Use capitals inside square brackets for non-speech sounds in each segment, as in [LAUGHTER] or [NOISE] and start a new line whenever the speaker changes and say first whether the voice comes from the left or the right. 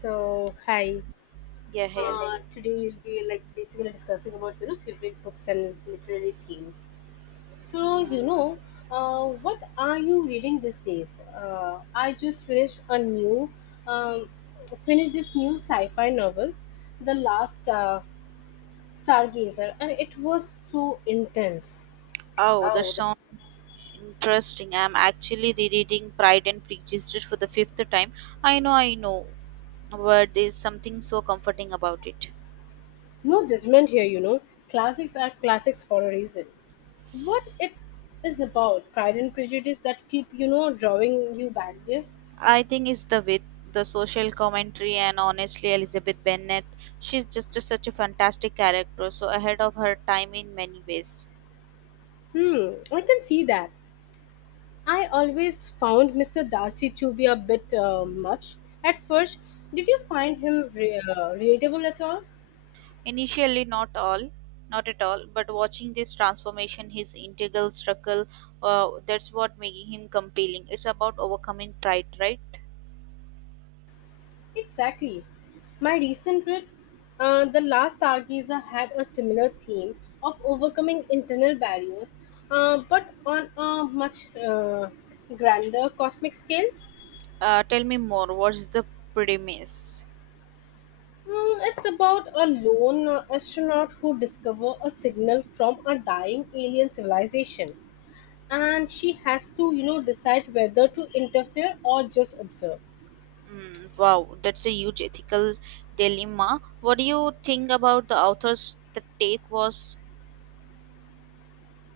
left: So, hi. Yeah,
right: Yeah,
left: hi.
right: hey.
left: Thank today we'll be like basically discussing about favorite books and literary themes. So
right: Mm.
left: what are you reading these days? I just finished a um, finished this new sci-fi novel, The Last Stargazer, and it was so intense.
right: Oh, that
left: Oh, the,
right: sounds interesting. I'm actually rereading Pride and Prejudice just for the fifth time. I know, but there's something so comforting about it.
left: No judgment here, you know. Classics are classics for a reason. What it is about, Pride and Prejudice, that keep drawing you back there.
right: I think it's the wit, the social commentary, and honestly, Elizabeth Bennet, she's just such a fantastic character, so ahead of her time in many ways.
left: Hmm, I can see that. I always found Mr. Darcy to be a bit much at first. Did you find him relatable at all?
right: Initially, not all, not at all, but watching this transformation, his integral struggle, that's what making him compelling. It's about overcoming pride, right?
left: Exactly. My recent read, The Last Stargazer, had a similar theme of overcoming internal barriers, but on a much grander cosmic scale.
right: Tell me more. What's the premise?
left: Hmm, it's about a lone astronaut who discovers a signal from a dying alien civilization, and she has to decide whether to interfere or just observe.
right: Mm, wow, that's a huge ethical dilemma. What do you think about the author's the take was?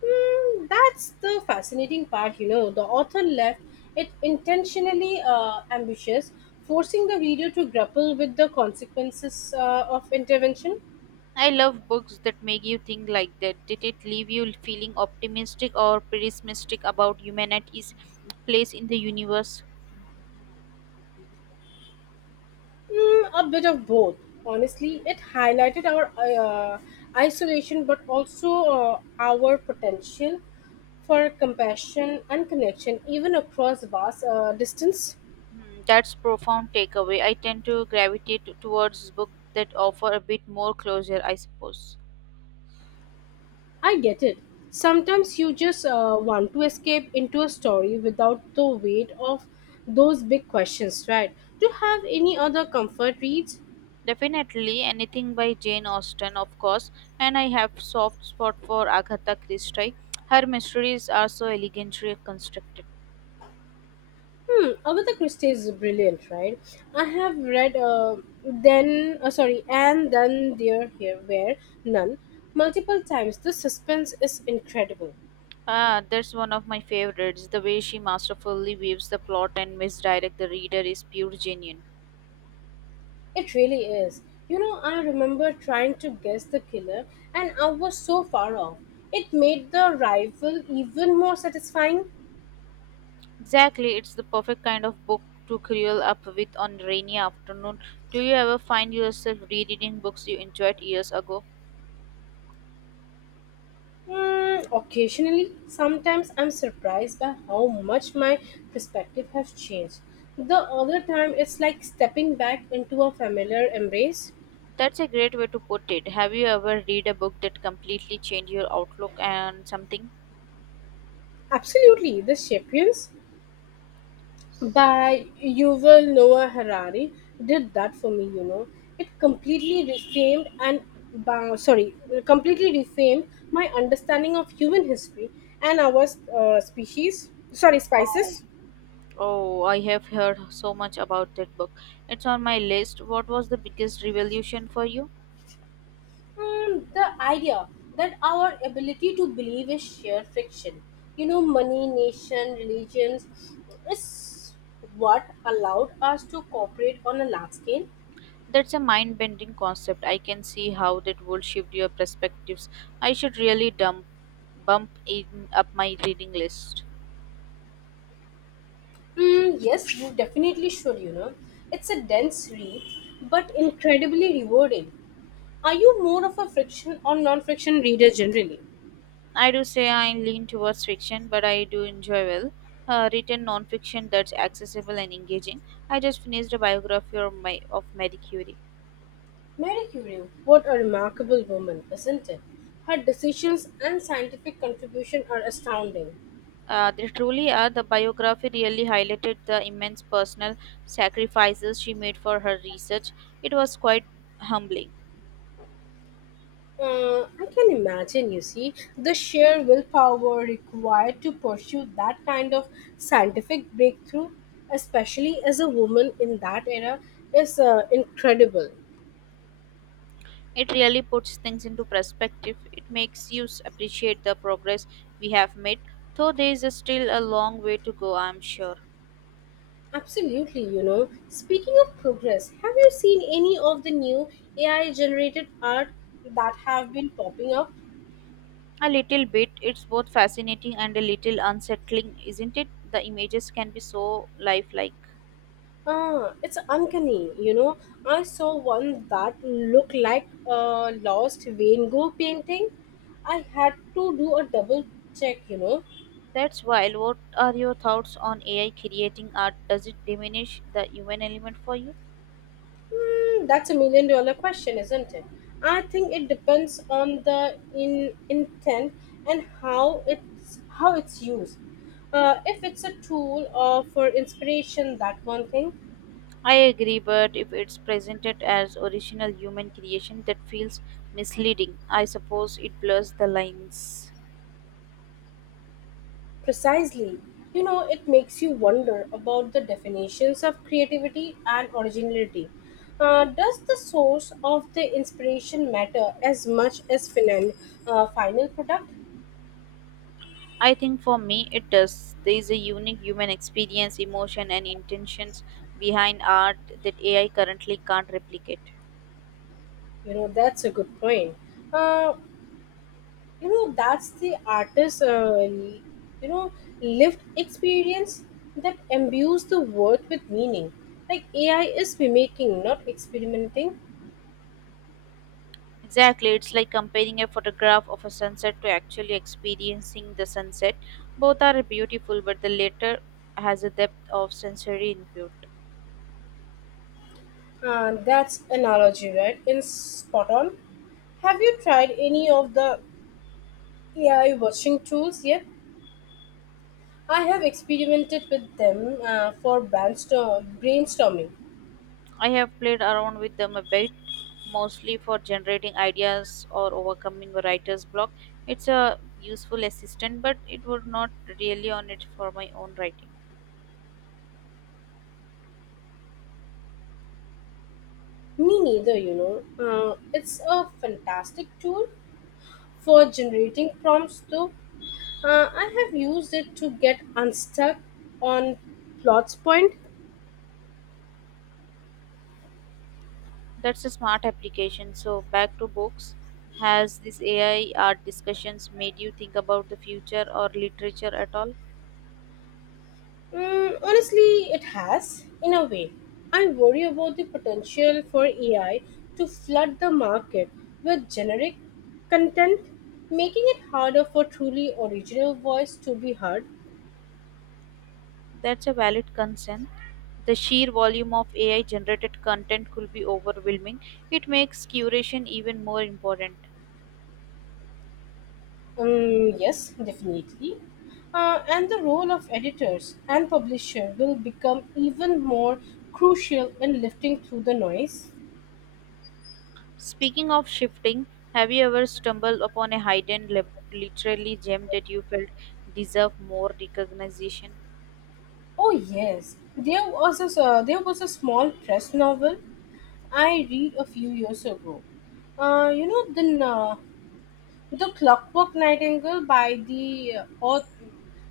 left: Hmm, that's the fascinating part. You know, the author left it intentionally ambitious, forcing the reader to grapple with the consequences of intervention.
right: I love books that make you think like that. Did it leave you feeling optimistic or pessimistic about humanity's place in the universe?
left: Hmm, a bit of both. Honestly, it highlighted our isolation but also our potential for compassion and connection even across vast distance.
right: Hmm, that's profound takeaway. I tend to gravitate towards books that offer a bit more closure, I suppose.
left: I get it. Sometimes you just want to escape into a story without the weight of those big questions, right? Do you have any other comfort reads?
right: Definitely anything by Jane Austen, of course, and I have soft spot for Agatha Christie. Her mysteries are so elegantly constructed.
left: Hmm, Agatha Christie is brilliant, right? I have read then, sorry, and then there here where none multiple times. The suspense is incredible.
right: Ah, that's one of my favorites. The way she masterfully weaves the plot and misdirect the reader is pure genuine.
left: It really is. You know, I remember trying to guess the killer, and I was so far off. It made the rival even more satisfying.
right: Exactly, it's the perfect kind of book to curl up with on rainy afternoon. Do you ever find yourself rereading books you enjoyed years ago?
left: Mm, occasionally, sometimes I'm surprised by how much my perspective has changed. The other time, it's like stepping back into a familiar embrace.
right: That's a great way to put it. Have you ever read a book that completely changed your outlook and something?
left: Absolutely, The Sapiens by Yuval Noah Harari did that for me, you know. It completely reframed and, ba- sorry, completely reframed my understanding of human history and our species, sorry,
right: Oh,
left: spices.
right: Oh, I have heard so much about that book. It's on my list. What was the biggest revolution for you?
left: The idea that our ability to believe is sheer friction. You know, money, nation, religions is what allowed us to cooperate on a large scale.
right: That's a mind bending concept. I can see how that would shift your perspectives. I should really bump in up my reading list.
left: Mm, yes, you definitely should, you know. It's a dense read, but incredibly rewarding. Are you more of a friction or non friction reader generally?
right: I do say I lean towards fiction, but I do enjoy well. Written nonfiction that's accessible and engaging. I just finished a biography of Marie Curie.
left: Mary Curie, what a remarkable woman, isn't it? Her decisions and scientific contribution are astounding.
right: They truly are. The biography really highlighted the immense personal sacrifices she made for her research. It was quite humbling.
left: I can imagine, you see, the sheer willpower required to pursue that kind of scientific breakthrough, especially as a woman in that era, is incredible.
right: It really puts things into perspective. It makes you appreciate the progress we have made, though there is still a long way to go, I'm sure.
left: Absolutely, you know. Speaking of progress, have you seen any of the new AI generated art that have been popping up?
right: A little bit. It's both fascinating and a little unsettling, isn't it? The images can be so lifelike.
left: Ah, it's uncanny, you know. I saw one that looked like a lost Van Gogh painting. I had to do a double check, you know.
right: That's wild. What are your thoughts on AI creating art? Does it diminish the human element for you?
left: Hmm, that's a $1 million question, isn't it? I think it depends on the in intent and how it's used. If it's a tool for inspiration, that one thing.
right: I agree, but if it's presented as original human creation, that feels misleading. I suppose it blurs the lines.
left: Precisely. You know, it makes you wonder about the definitions of creativity and originality. Does the source of the inspiration matter as much as final product?
right: I think for me, it does. There is a unique human experience, emotion, and intentions behind art that AI currently can't replicate.
left: You know, that's a good point. Uh, that's the artist's, you know, lived experience that imbues the work with meaning. Like AI is mimicking, not experimenting.
right: Exactly, it's like comparing a photograph of a sunset to actually experiencing the sunset. Both are beautiful, but the latter has a depth of sensory input.
left: That's analogy, right? In spot on. Have you tried any of the AI watching tools yet? I have experimented with them for brainstorming.
right: I have played around with them a bit, mostly for generating ideas or overcoming a writer's block. It's a useful assistant, but it would not really on it for my own writing.
left: Me neither, you know. It's a fantastic tool for generating prompts, though. I have used it to get unstuck on plots point.
right: That's a smart application. So back to books. Has this AI art discussions made you think about the future or literature at all?
left: Mm, honestly, it has, in a way. I worry about the potential for AI to flood the market with generic content, making it harder for truly original voice to be heard.
right: That's a valid concern. The sheer volume of AI generated content could be overwhelming. It makes curation even more important.
left: Yes, definitely. And the role of editors and publisher will become even more crucial in lifting through the noise.
right: Speaking of shifting, have you ever stumbled upon a hidden literally gem that you felt deserved more recognition?
left: Oh yes, there was a small press novel I read a few years ago. Uh, you know the uh, the Clockwork Nightingale by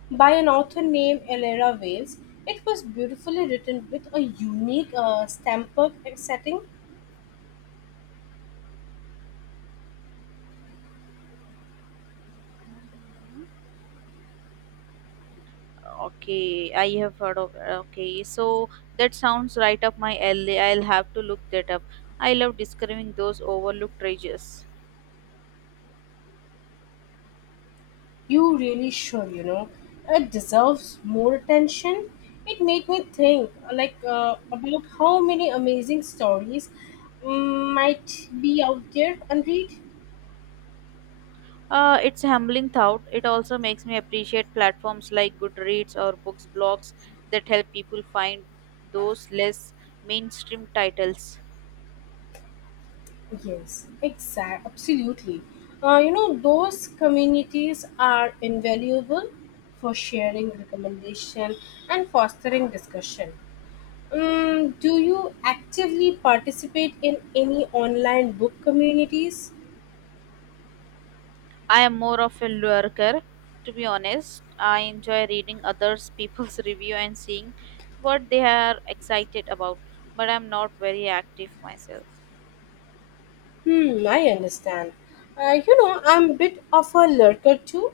left: by an author named Elera Wales. It was beautifully written with a unique stamper setting.
right: Mhm. Okay, I have heard of. Okay, so that sounds right up my alley. I'll have to look that up. I love discovering those overlooked treasures.
left: You really should, you know, it deserves more attention. It made me think, about how many amazing stories might be out there unread.
right: It's a humbling thought. It also makes me appreciate platforms like Goodreads or books blogs that help people find those less mainstream titles.
left: Yes, absolutely. You know, those communities are invaluable for sharing recommendation and fostering discussion. Do you actively participate in any online book communities?
right: I am more of a lurker, to be honest. I enjoy reading others people's [LAUGHS] review and seeing what they are excited about, but I'm not very active myself.
left: Hmm, I understand. You know, I'm a bit of a lurker too,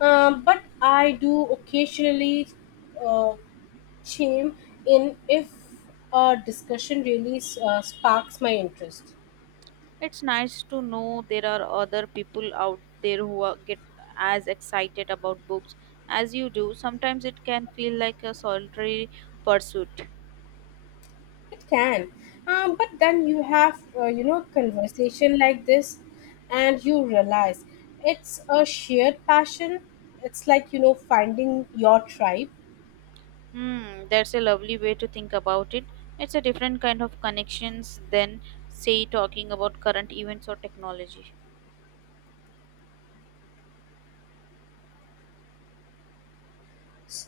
left: but I do occasionally uh, chime in if a discussion really sparks my interest.
right: It's nice to know there are other people out there who are, get as excited about books as you do. Sometimes it can feel like a solitary pursuit.
left: It can, but then you have conversation like this, and you realize it's a shared passion. It's like finding your tribe.
right: Hmm, that's a lovely way to think about it. It's a different kind of connections than, say, talking about current events or technology.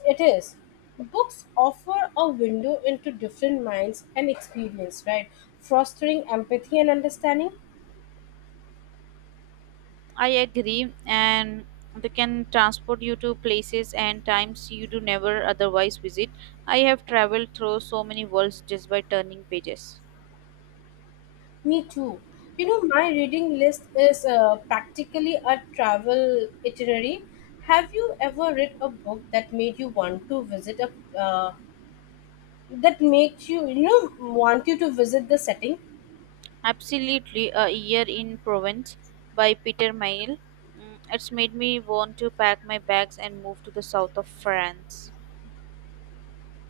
left: It is. Books offer a window into different minds and experience, right? Fostering empathy and understanding.
right: I agree, and they can transport you to places and times you do never otherwise visit. I have traveled through so many worlds just by turning pages.
left: Me too. You know, my reading list is practically a travel itinerary. Have you ever read a book that made you want to visit a uh, that makes you you know want you to visit the setting?
right: Absolutely, a year in Provence by Peter Mayle. Mm, it's made me want to pack my bags and move to the south of France.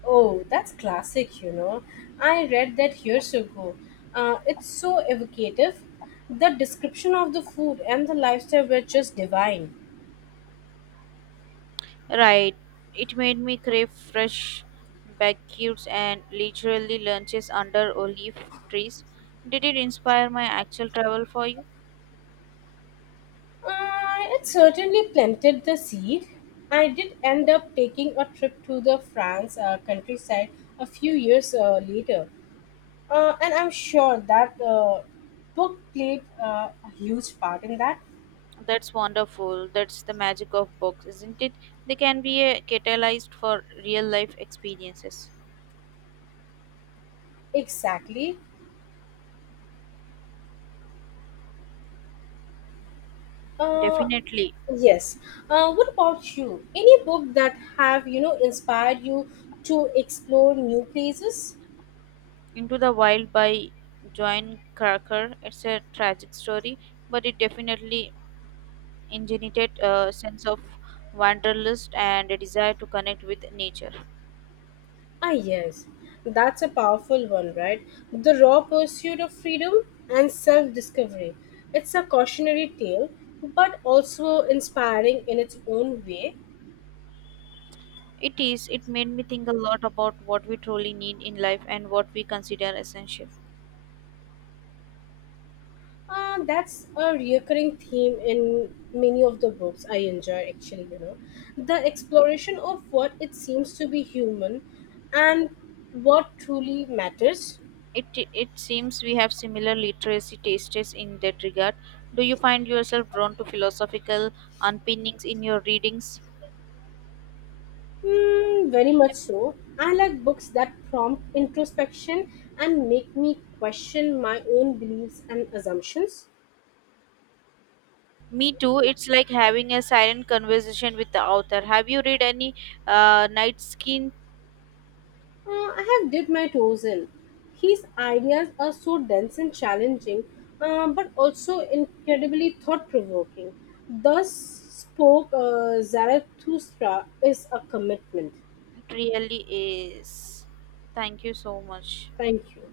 left: Oh that's classic, you know, I read that years ago. It's so evocative. The description of the food and the lifestyle were just divine.
right: Right, it made me crave fresh baguettes and leisurely lunches under olive trees. Did it inspire my actual travel for you?
left: It certainly planted the seed. I did end up taking a trip to the france countryside a few years later, and I'm sure that book played a huge part in that.
right: That's wonderful. That's the magic of books, isn't it? They can be a catalyst for real life experiences.
left: Exactly. Uh,
right: Definitely.
left: yes. What about you? Any book that have inspired you to explore new places?
right: Into the Wild by Joan Cracker. It's a tragic story, but it definitely ingenitated a sense of wanderlust and a desire to connect with nature.
left: Ah, yes. That's a powerful one, right? The Raw Pursuit of Freedom and Self-Discovery. It's a cautionary tale, but also inspiring in its own way.
right: It is. It made me think a lot about what we truly need in life and what we consider essential.
left: That's a recurring theme in many of the books I enjoy, actually, you know. The exploration of what it seems to be human and what truly matters.
right: It, it seems we have similar literacy tastes in that regard. Do you find yourself drawn to philosophical unpinnings in your readings?
left: Hmm, very much so. I like books that prompt introspection and make me question my own beliefs and assumptions.
right: Me too. It's like having a silent conversation with the author. Have you read any Night Skin?
left: I have dipped my toes in. His ideas are so dense and challenging, but also incredibly thought provoking. Thus spoke Zarathustra is a commitment.
right: It really is. Thank you so much.
left: Thank you.